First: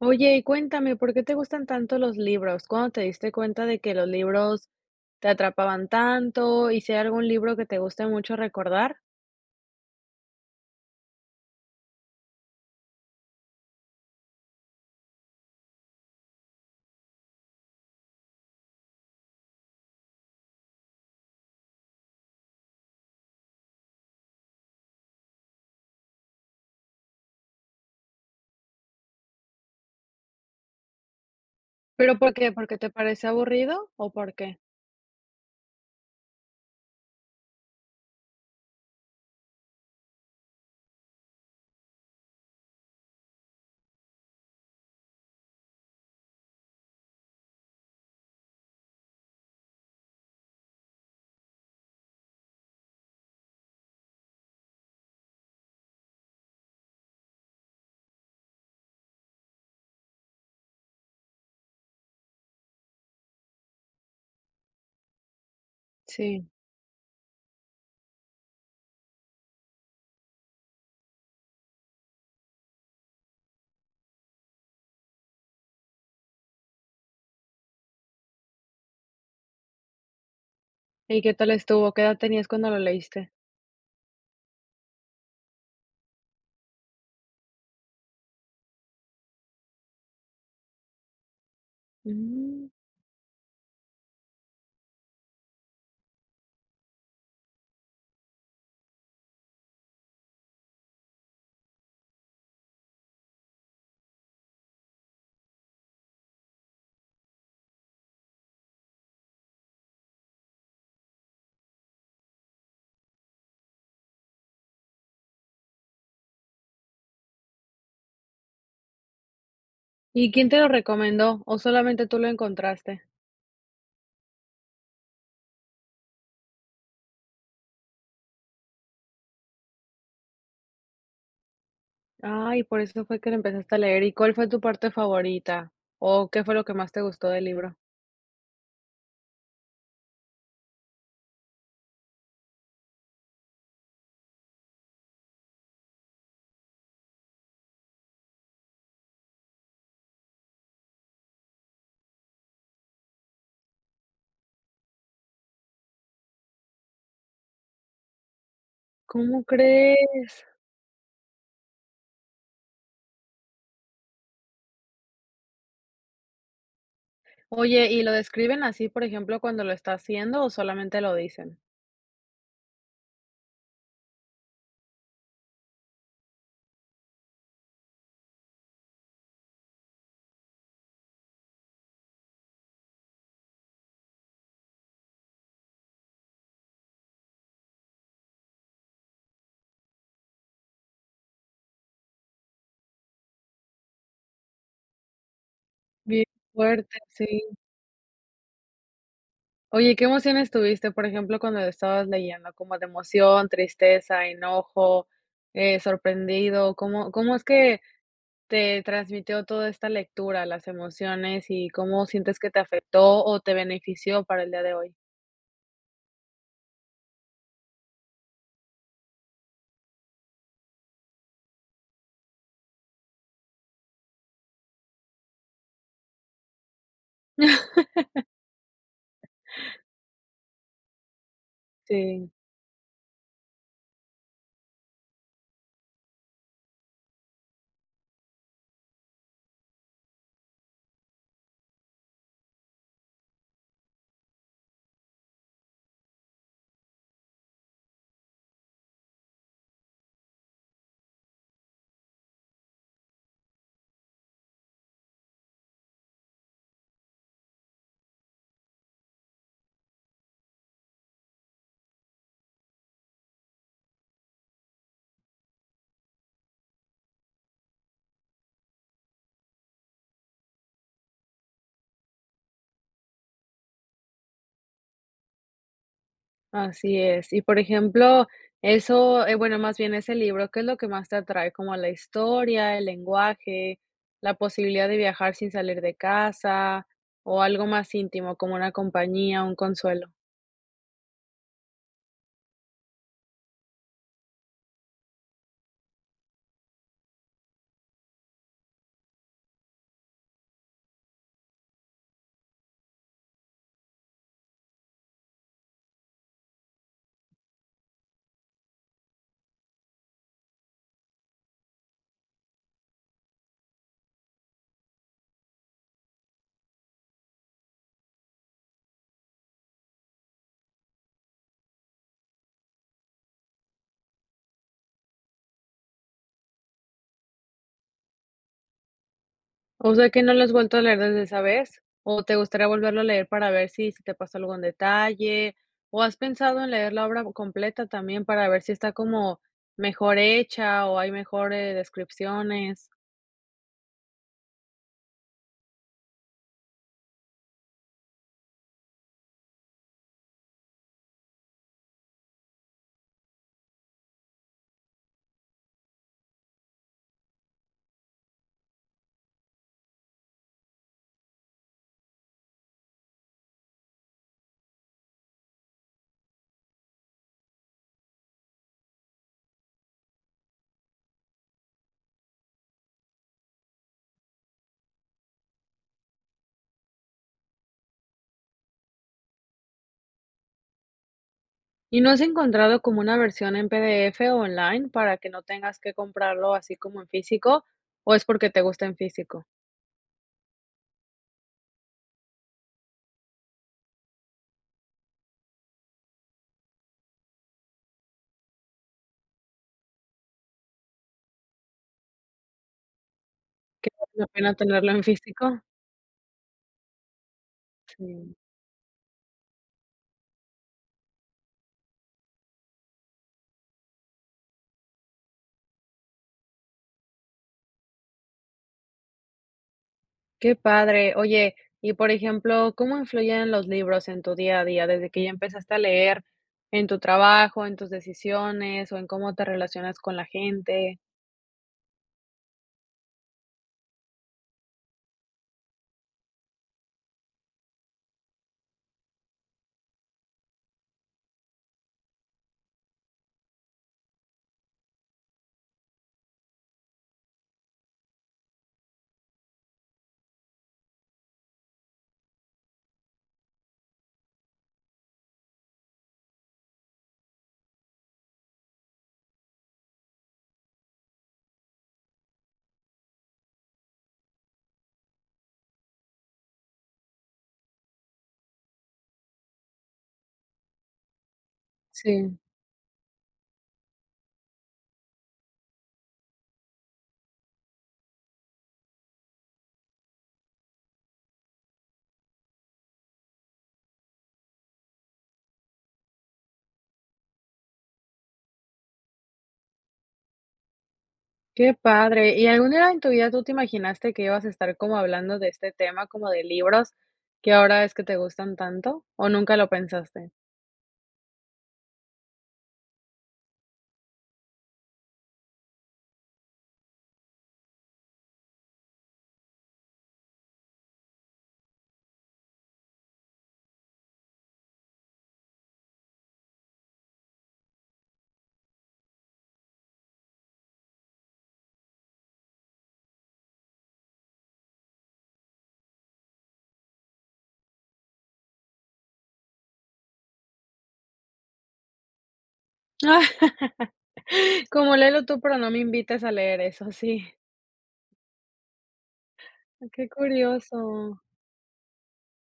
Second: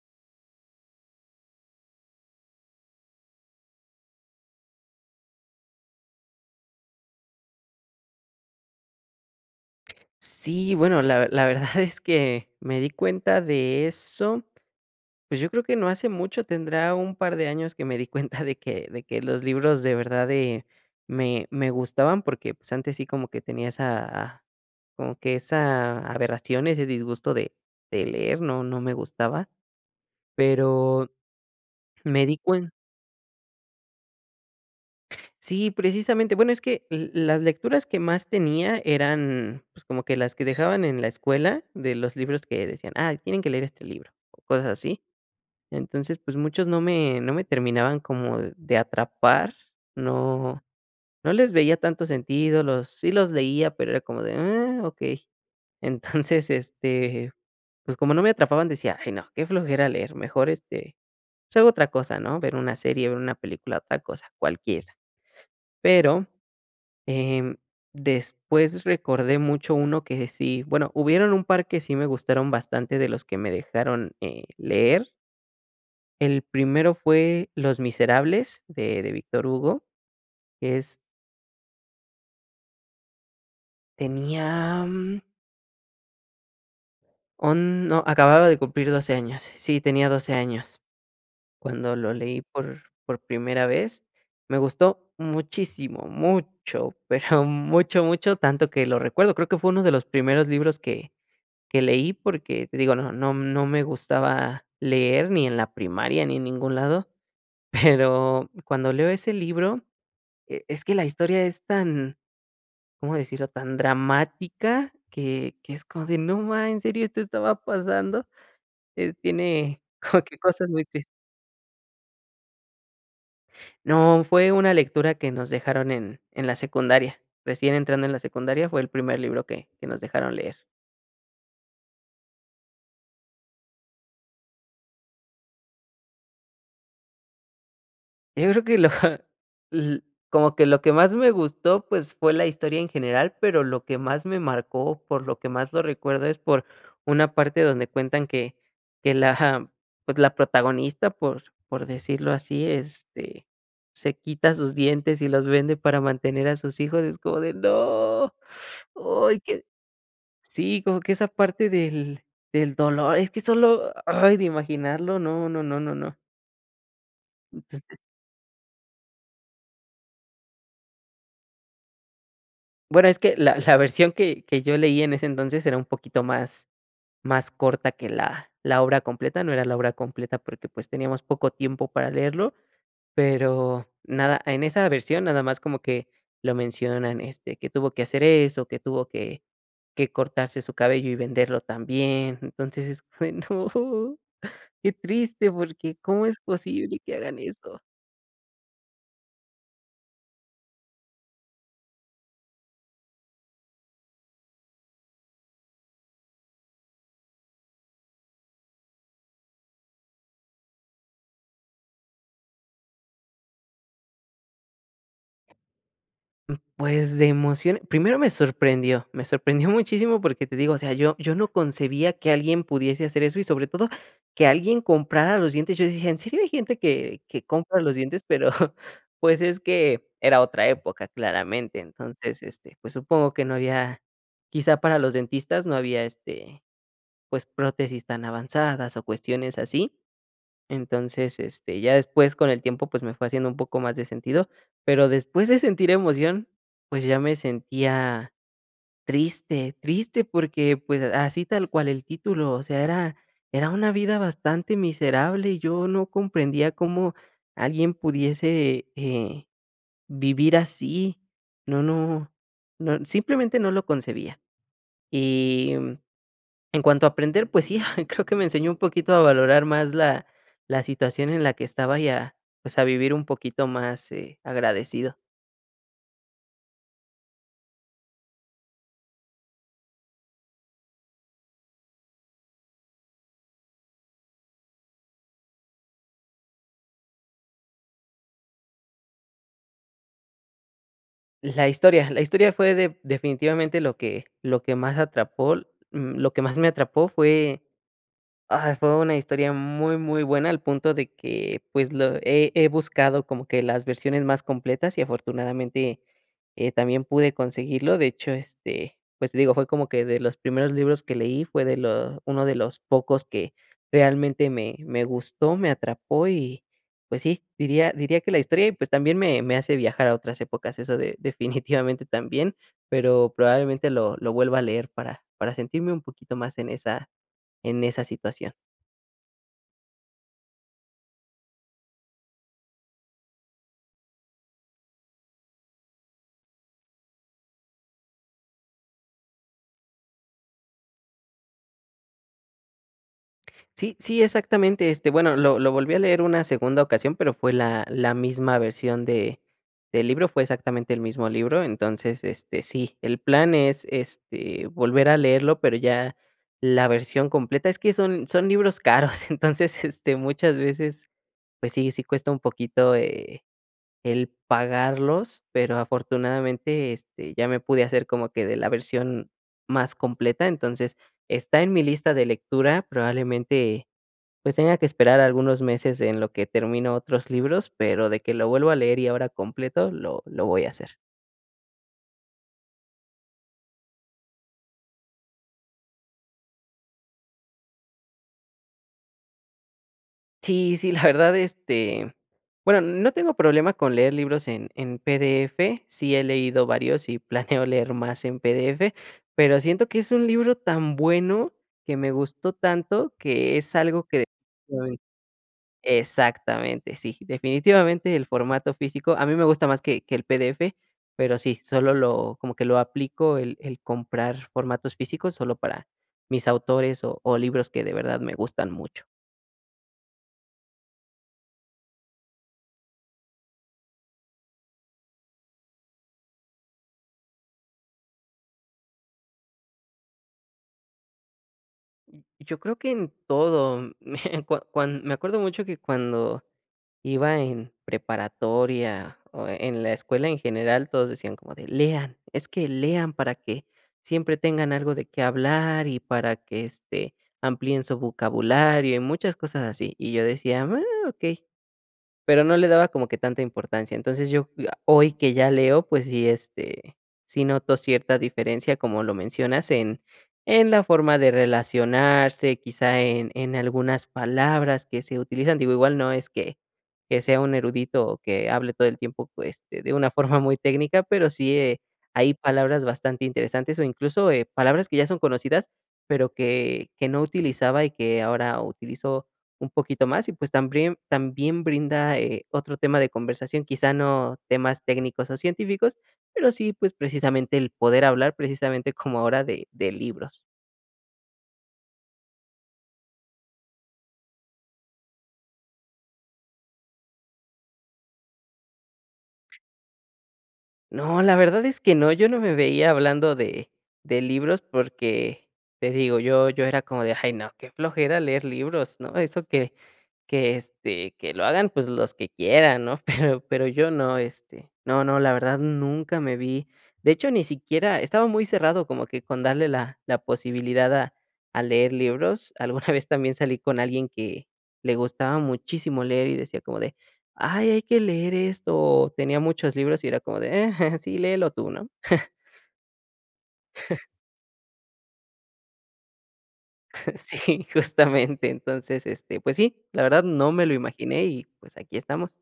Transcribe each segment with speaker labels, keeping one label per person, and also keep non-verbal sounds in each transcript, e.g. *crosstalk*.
Speaker 1: Oye, cuéntame, ¿por qué te gustan tanto los libros? ¿Cuándo te diste cuenta de que los libros te atrapaban tanto y si hay algún libro que te guste mucho recordar?
Speaker 2: Sí, bueno, la ver la verdad es que me di cuenta de eso, pues yo creo que no hace mucho, tendrá un par de años que me di cuenta de que de que los libros de verdad de, me me gustaban porque, pues, antes sí como que tenía esa como que esa aberración, ese disgusto de de leer, no no me gustaba. Pero,
Speaker 1: Pero,
Speaker 2: me
Speaker 1: ¿por
Speaker 2: di
Speaker 1: qué?
Speaker 2: cuen
Speaker 1: ¿Porque te parece aburrido o por qué?
Speaker 2: Sí, precisamente, bueno es que l las lecturas que más tenía eran pues como que las que dejaban en la escuela de los libros que decían: "Ay tienen que leer este libro," o cosas así. Entonces, pues muchos no me no me terminaban como de atrapar, no no les veía tanto sentido, los sí los leía, pero era como de: "Ah, okey". Entonces, este, pues como no me atrapaban decía: "Je no, qué flojera leer, mejor, este, pues hago otra cosa," ¿no? Ver una serie, ver una película, otra cosa, cualquiera. Pero,
Speaker 1: Sí.
Speaker 2: em, después recordé mucho uno que sí, bueno, hubieron un par que sí me gustaron bastante de los que me dejaron, eh, leer. El primero fue Los Miserables de de Víctor Hugo, es
Speaker 1: ¿Y qué tal estuvo? ¿Qué edad tenías cuando lo leíste?
Speaker 2: Tenía mm on no, acababa de cumplir 12 años, sí, tenía 12 años, cuando lo leí
Speaker 1: Mm.
Speaker 2: por por primera vez, me gustó muchísimo, mucho, pero mucho, mucho, tanto que lo recuerdo, creo que fue 1 de los primeros libros que que leí porque, te digo, no no no me gustaba leer ni en la primaria ni en ningún lado, pero cuando leo ese libro, e es que la historia es tan, ¿cómo decirlo?, tan dramática que que es como de: "No ma ¿en serio, esto estaba pasando?", eh, tiene como
Speaker 1: ¿Y
Speaker 2: que
Speaker 1: quién te lo
Speaker 2: cosas muy tris
Speaker 1: recomendó o solamente tú lo encontraste?
Speaker 2: No, fue una lectura que nos dejaron en en la secundaria, recién entrando en la secundaria fue el primer libro que que nos dejaron leer.
Speaker 1: Ay, por eso fue que lo empezaste a leer, ¿y cuál fue tu parte favorita? O, ¿qué fue lo que más te gustó del libro?
Speaker 2: Eh yo creo que lo. *chuckles* L como que lo que más me gustó, pues, fue la historia en general, pero lo que más me marcó, por lo que más lo recuerdo, es por una parte donde cuentan que que la ja pues, la protagonista, por por decirlo así, este, se quita sus dientes y los vende para mantener a sus hijos, es como de: "¡no!". Ay,
Speaker 1: ¿Cómo
Speaker 2: que
Speaker 1: crees?
Speaker 2: sí, como que esa parte del del dolor, es que solo, ay, de imaginarlo, no, no, no, no, no.
Speaker 1: Oye,
Speaker 2: Entonces
Speaker 1: ¿y lo describen así por ejemplo cuando lo está haciendo, o solamente lo dicen?
Speaker 2: Bueno es que la la versión que que yo leí en ese entonces era un poquito más más corta que la la obra completa, no era la obra completa porque pues teníamos poco tiempo para leerlo, pero, nada, en esa versión nada más como que lo mencionan, este, que tuvo que hacer eso, que tuvo que que cortarse su cabello y venderlo también. Entonces, es bueno, ¡qué triste! porque,
Speaker 1: Bien
Speaker 2: ¿Cómo es
Speaker 1: fuerte,
Speaker 2: posible que hagan
Speaker 1: sí.
Speaker 2: eso?
Speaker 1: Oye, ¿qué emociones tuviste? Por ejemplo, cuando la estabas leyendo como de emoción, tristeza, enojo, eh, sorprendido, ¿cómo cómo es que te transmitió toda esta lectura, las emociones y cómo sientes que te afectó o te benefició para el día de hoy?
Speaker 2: Mm, pues de emoción, primero me sorprendió, me sorprendió muchísimo, porque, te digo o sea yo yo no concebía que alguien pudiese hacer eso y sobre todo que alguien comprara los dientes. Yo dije: "¿En serio hay gente que que compra los dientes?"
Speaker 1: *laughs*
Speaker 2: Pero, *laughs* pues, es que era otra época claramente.
Speaker 1: Sí.
Speaker 2: Entonces, este, pues, supongo que no había quizá para los dentistas, no había, este, pues prótesis tan avanzadas o cuestiones así, entonces, este, ya después con el tiempo pues me fue haciendo un poco más de sentido, pero después de sentir emoción, pues ya me sentía triste, triste porque pues así tal cual el título, o sea, era era una vida bastante miserable y yo no comprendía cómo alguien pudiese, eh, vivir así. No no no simplemente no lo concebía. Y, mm, en cuanto a aprender, pues sí, ah, creo que me enseñó un poquito a valorar más la la situación en la que estaba, y, a pues a vivir un poquito más, eh, agradecido.
Speaker 1: Así es, y por ejemplo eso eh, bueno, más bien ese libro, ¿qué es lo que más te atrae? ¿Como la historia, el lenguaje, la posibilidad de viajar sin salir de casa, o algo más íntimo, como una compañía, un consuelo?
Speaker 2: La historia, la historia fue de definitivamente lo que lo que más atrapol mm, lo que más me atrapó fue, ah, fue una historia muy muy buena al punto de que, pues, lo he he buscado, como que las versiones más completas y afortunadamente, eh, también pude conseguirlo. De hecho, este, pues, digo, fue como que de los primeros libros que leí, fue de lo uno de los pocos que realmente me me gustó, me atrapó y, pues sí, diría diría que la historia, y pues, también me me hace viajar a otras épocas, eso de definitivamente también, pero probablemente lo lo vuelva a leer para para sentirme un poquito más en esa en esa situación.
Speaker 1: O sea, que, ¿no lo has vuelto a leer desde esa vez, o te gustaría volverlo a leer, para ver si se te pasó algún detalle? O, ¿has pensado en leer la obra completa, también para ver si está como mejor hecha, o hay mejores descripciones?
Speaker 2: Sí sí, exactamente, este, bueno, lo lo volví a leer una segunda ocasión, pero, fue la la misma versión de del libro, fue exactamente el mismo libro. Entonces, este, sí, el plan es, este, volver a leerlo, pero ya la versión completa. Es que son son libros caros, entonces, este, muchas veces, pues sí, sí cuesta un poquito, eh, el pagarlos, pero, afortunadamente, este, ya me pude hacer como que de la versión más completa. Entonces, está en mi lista de lectura, probablemente, pues, tenga que esperar algunos meses en lo que termino otros libros, pero de que lo vuelvo a leer y ahora completo lo lo voy a hacer.
Speaker 1: ¿Y no has encontrado como una versión en PDF o online, para que no tengas que comprarlo así como en físico, o es porque te gusta en físico?
Speaker 2: Sí, sí, la verdad, este, bueno, no tengo problema con leer libros en en PDF. Sí he leído varios, y planeo leer más en PDF, pero siento que es un libro tan bueno que me gustó tanto, que es
Speaker 1: Que
Speaker 2: algo
Speaker 1: vale
Speaker 2: que
Speaker 1: la pena, tenerlo
Speaker 2: *unintelligible*
Speaker 1: en físico.
Speaker 2: Exactamente, sí, definitivamente, el
Speaker 1: Sí.
Speaker 2: formato físico a mí me gusta más que que el PDF, pero sí, solo lo como que lo aplico el el comprar formatos físicos solo para mis autores o o libros que de verdad me gustan mucho.
Speaker 1: Qué padre. Oye, y por ejemplo, ¿cómo influyen los libros en tu día a día desde que ya empezaste a leer en tu trabajo, en tus decisiones o en cómo te relacionas con la gente?
Speaker 2: Mm. Yo creo que en todo, me cua cuan me acuerdo mucho que cuando iba en preparatoria o e en la escuela en general, todos decían como de: "Lean, es que lean para que siempre tengan algo de qué hablar y para que, este, amplíen su vocabulario", y muchas cosas así, y yo decía: "Oh, okey", pero no le daba como que tanta importancia. Entonces, yo, ah, hoy que ya leo, pues sí, este, sí noto cierta diferencia, como lo mencionas, en en la forma de relacionarse, quizá en en algunas palabras que se utilizan. Digo, igual no es que que sea un erudito o que hable todo el tiempo pues de de una forma muy técnica, pero sí, eh, hay
Speaker 1: Sí.
Speaker 2: palabras bastante interesantes o incluso, eh, palabras que ya son conocidas, pero que que no utilizaba y que ahora utilizo un poquito más, y pues también también brinda, eh, otro tema de conversación, quizá no temas técnicos o científicos, pero sí, pues, precisamente el poder hablar, precisamente, como ahora de de libros.
Speaker 1: Qué padre, ¿y algún día en tu vida tú te imaginaste, que ibas a estar como hablando de este tema, como de libros, que ahora ves, que te gustan tanto, o nunca lo pensaste?
Speaker 2: No, la verdad es que no, yo no me veía hablando de de libros, porque, te digo, yo yo era como de: "Ay no, qué flojera leer libros", ¿no? Eso que que, este, que lo hagan pues los que quieran, ¿no? Pero pero yo no, este. No, no, la verdad nunca me vi de hecho, ni siquiera estaba muy cerrado como que con darle la la posibilidad a a leer libros. Alguna vez, también salí con alguien, que le gustaba muchísimo leer y decía como de: "Ay, hay que leer esto", o tenía muchos libros y era como de: "Eh, sí léelo tú", ¿no?
Speaker 1: *laughs*
Speaker 2: *laughs*
Speaker 1: Como: "Léelo tú, pero no me invites a leer eso", sí.
Speaker 2: Sí, justamente, entonces, este, pues sí, la
Speaker 1: Qué
Speaker 2: verdad no me lo
Speaker 1: curioso.
Speaker 2: imaginé, y pues, aquí estamos.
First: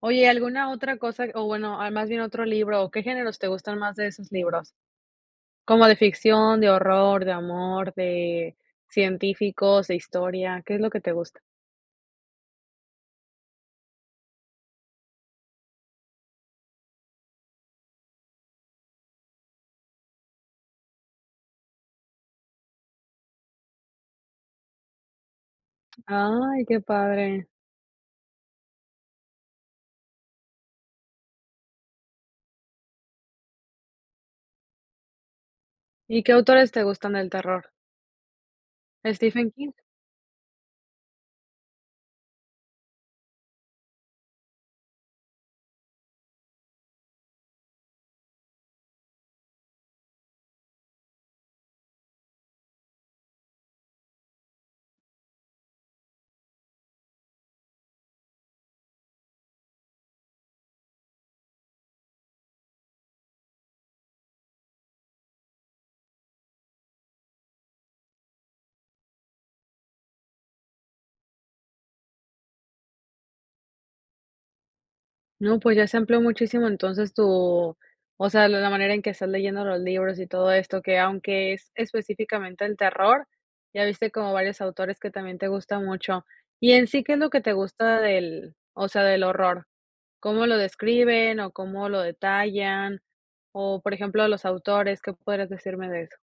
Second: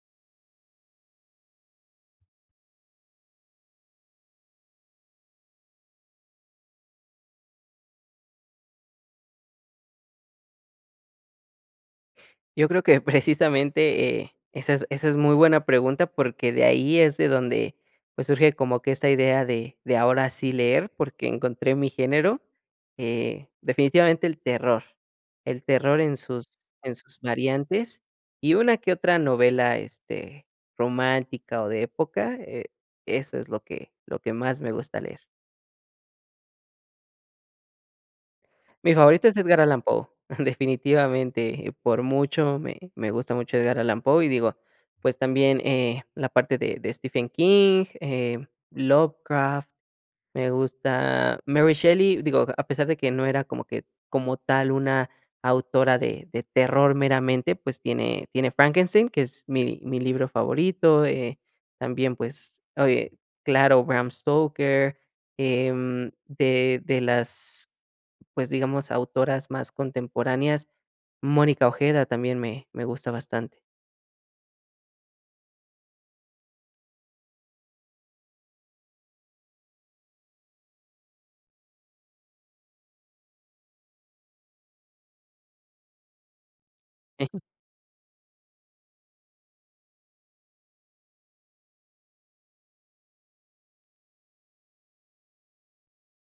Speaker 1: Oye, ¿alguna otra cosa? O bueno, más bien otro libro, ¿o qué géneros, te gustan más, de esos libros? ¿Como de ficción, de horror, de amor, de científicos, de historia? ¿Qué es lo que te gusta?
Speaker 2: Yo creo que precisamente, eh, esa es esa es muy buena pregunta, porque, de ahí es de donde pues, surge como que esta idea de de ahora sí leer, porque encontré mi género, eh, definitivamente el terror, el terror en sus
Speaker 1: Ay, qué
Speaker 2: en sus
Speaker 1: padre.
Speaker 2: variantes y una que otra novela, este, romántica o de época, eh, eso es lo que lo que más me gusta leer.
Speaker 1: ¿Y qué autores te gustan del terror?
Speaker 2: Mi favorito es
Speaker 1: ¿Stephen
Speaker 2: Edgar
Speaker 1: King?
Speaker 2: Allan Poe, definitivamente, eh, por mucho me me gusta mucho Edgar Allan Poe, y digo, pues, también, eh, la parte de de Stephen King, eh, Lovecraft, me gusta Mary Shelley, digo, a pesar de que no era como que, como tal, una autora de de terror meramente, pues, tiene tiene Frankenstein, que es mi mi libro favorito, eh, también, pues, oye, claro, Bram Stoker, em, de de las, pues, digamos, autoras más contemporáneas, Mónica Ojeda, también me me gusta bastante.
Speaker 1: No, pues ya se amplió muchísimo entonces tu, o sea, la la manera en que estás leyendo los libros y todo esto, que aunque es específicamente el terror, ya viste como varios autores que también te gustan mucho, ¿y en sí qué es lo que te gusta del o sea, del horror? ¿Cómo lo describen, o cómo lo detallan, o por ejemplo los autores? ¿Qué podrías decirme de eso?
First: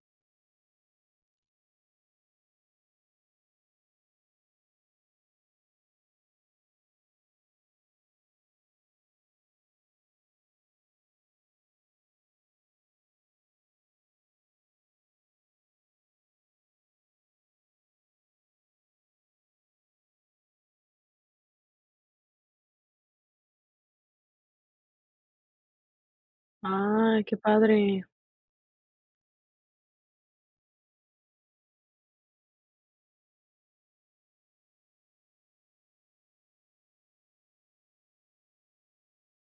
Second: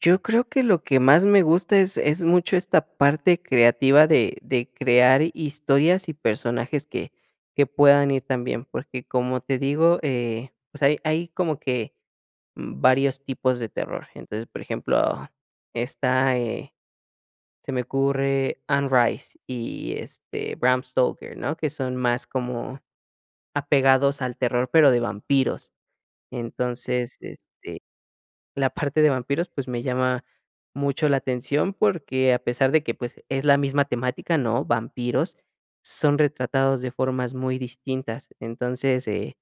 Speaker 2: Yo creo que lo que más me gusta es es mucho esta parte creativa de de crear hi historias y personajes que que puedan ir también, porque como te digo, eh, pues hay hay como que, mm, varios tipos de terror, entonces, por ejemplo, está eh, se me ocurre Onrise y, este, Bram Stoker, ¿no? que son más como apegados al terror, pero de vampiros. Entonces,
Speaker 1: Ay, qué
Speaker 2: este,
Speaker 1: padre.
Speaker 2: la parte de vampiros, pues, me llama mucho la atención, porque a pesar de que, pues, es la misma temática, ¿no? Vampiros, son retratados de formas muy distintas, entonces, eh,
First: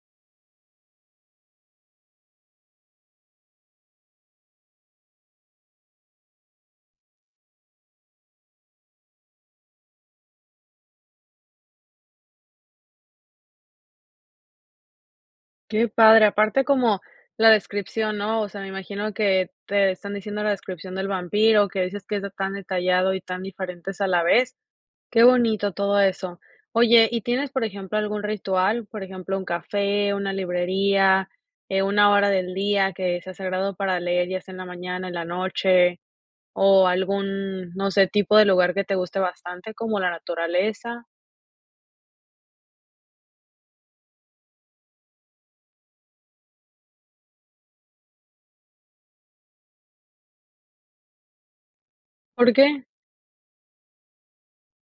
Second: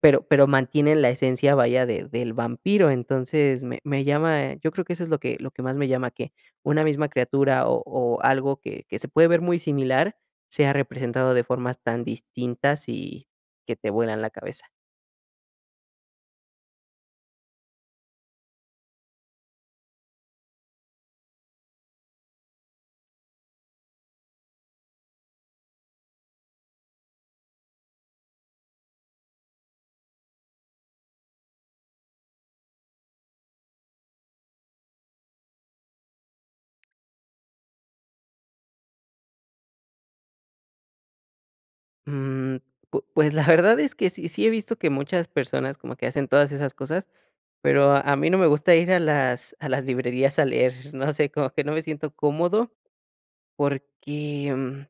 Speaker 2: pero pero mantienen la esencia, vaya, de del vampiro, entonces me me llama yo creo que eso es lo que lo que más me llama, que una misma criatura, o o algo que que se puede ver muy similar sea representado de formas tan distintas, y que te vuelan la cabeza.
Speaker 1: Qué padre, aparte como la descripción, ¿no? O sea, me imagino que te están diciendo la descripción del vampiro, que dices que es de tan detallado, y tan diferentes a la vez, qué bonito todo eso. Oye y, ¿tienes, por ejemplo, algún ritual, por ejemplo, un café, una librería, eh, una hora del día que sea sagrado para leer, ya sea en la mañana, en la noche, o algún, no sé, tipo de lugar que te guste bastante, como la naturaleza?
Speaker 2: Mm, pu pues, la verdad es que sí, sí he visto que muchas personas como que hacen todas esas cosas, pero a mí no me gusta ir a las a las librerías a leer, no sé, como que no me siento
Speaker 1: ¿Por
Speaker 2: cómodo,
Speaker 1: qué?
Speaker 2: porque, mm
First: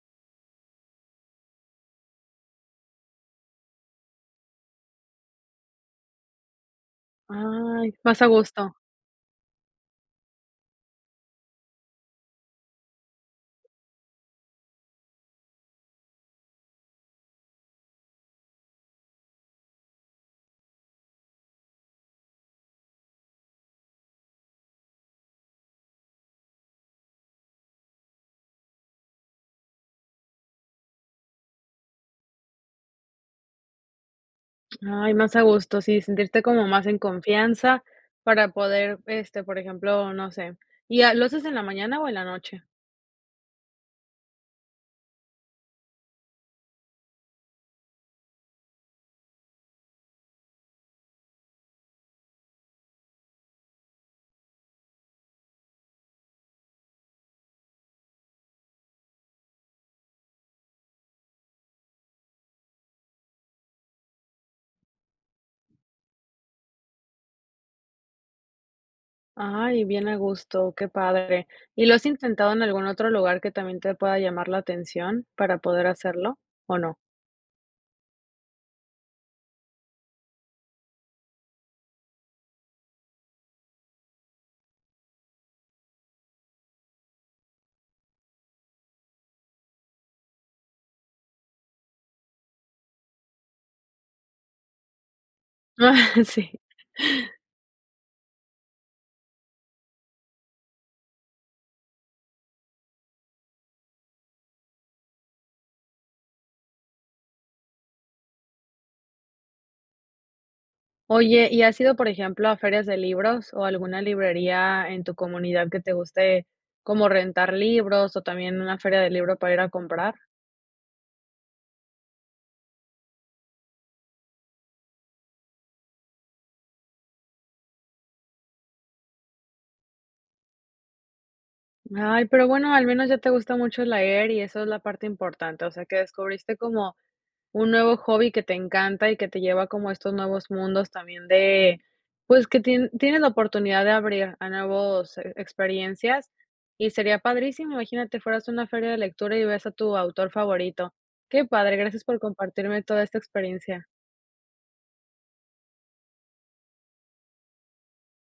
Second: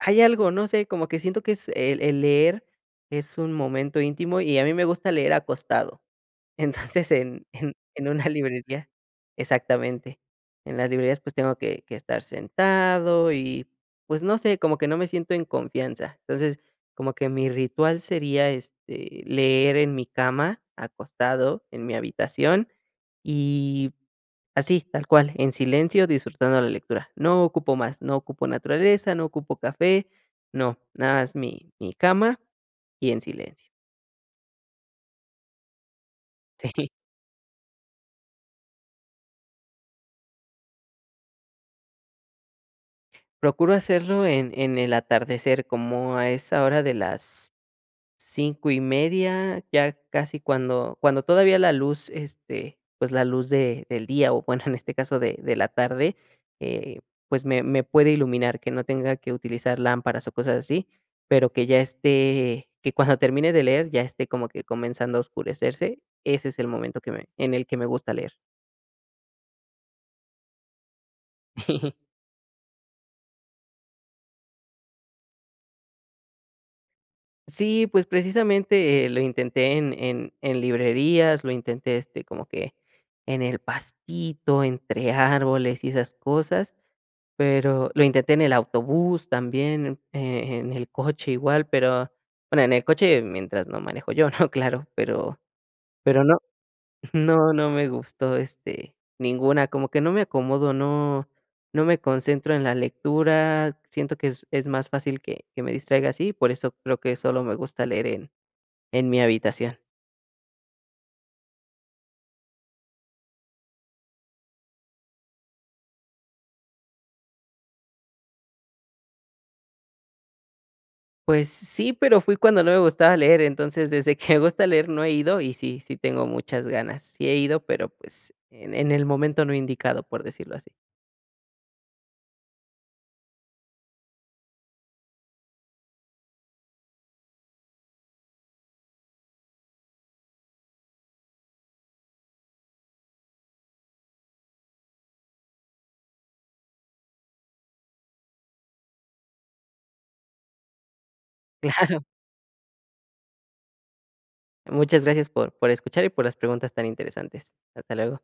Speaker 2: ay algo, no sé, como que siento que es el el leer es un momento íntimo, y a mí me gusta leer acostado. Entonces, en en
Speaker 1: Ay,
Speaker 2: en
Speaker 1: más
Speaker 2: una
Speaker 1: a gusto.
Speaker 2: librería exactamente, en las librerías, pues, tengo que que estar sentado y, pues, no sé, como que no me siento en confianza, entonces, como que mi ritual sería, este, leer en mi cama, acostado, en mi habitación y así, tal cual, en silencio, disfrutando la lectura, no ocupo más. No ocupo naturaleza, no ocupo café, no, nada más mi mi cama, y en silencio.
Speaker 1: Ay, más a gusto, sí, sentirte como más
Speaker 2: Sí.
Speaker 1: en confianza para poder, este, por ejemplo, no sé, ¿y a lo haces en la mañana, o en la noche?
Speaker 2: Procuro hacerlo en en el atardecer como a esa hora de las 5 y media ya casi cuando cuando todavía la luz, este, pues la luz de del día o bueno en este caso de de la tarde, eh pues me me puede iluminar que no tenga que utilizar lámparas o cosas así, pero que ya esté que cuando termine de leer ya esté como que comenzando a oscurecerse, ese es el momento que me en el que me gusta leer.
Speaker 1: Ay, bien a gusto, qué padre, ¿y lo
Speaker 2: *giggles*
Speaker 1: has intentado en algún otro lugar que también te pueda llamar la atención para poder hacerlo o no?
Speaker 2: Sí, pues precisamente, eh, lo intenté en en en librerías, lo intenté, este, como que en el pastito, entre árboles y esas cosas, pero lo intenté en el autobús también, eh, eh, en el coche igual, pero bueno, en el coche mientras no manejo yo, ¿no?, claro, pero pero
Speaker 1: *chuckles*
Speaker 2: no
Speaker 1: Sí.
Speaker 2: *chuckles* no, no me gustó, este, ninguna, como que no me acomodo, no no me concentro en la lectura, siento que es es más fácil que que me distraiga así, por eso creo que solo me gusta leer en en mi habitación.
Speaker 1: Oye, ¿y has ido, por ejemplo, a ferias de libros o alguna librería en tu comunidad que te guste como rentar libros o también una feria del libro para ir a comprar?
Speaker 2: Pues sí, pero fui cuando no me gustaba leer, entonces, desde que me gusta leer no he ido, y sí, sí tengo muchas ganas, sí he ido, pero, pues, en en el momento no he indicado, por decirlo así.
Speaker 1: Ay, pero bueno al menos ya te gusta mucho leer y eso es la parte importante, o sea que descubriste como, un nuevo hobby que te encanta y que te lleva como a estos nuevos mundos también de, pues que tie tienes la oportunidad de abrir a nuevos e experiencias y sería padrísimo, imagínate fueras a una feria de lectura y ves a tu autor favorito, qué padre, gracias
Speaker 2: Claro.
Speaker 1: por compartirme toda esta experiencia.
Speaker 2: Muchas gracias por por escuchar y por las preguntas tan interesantes, hasta luego.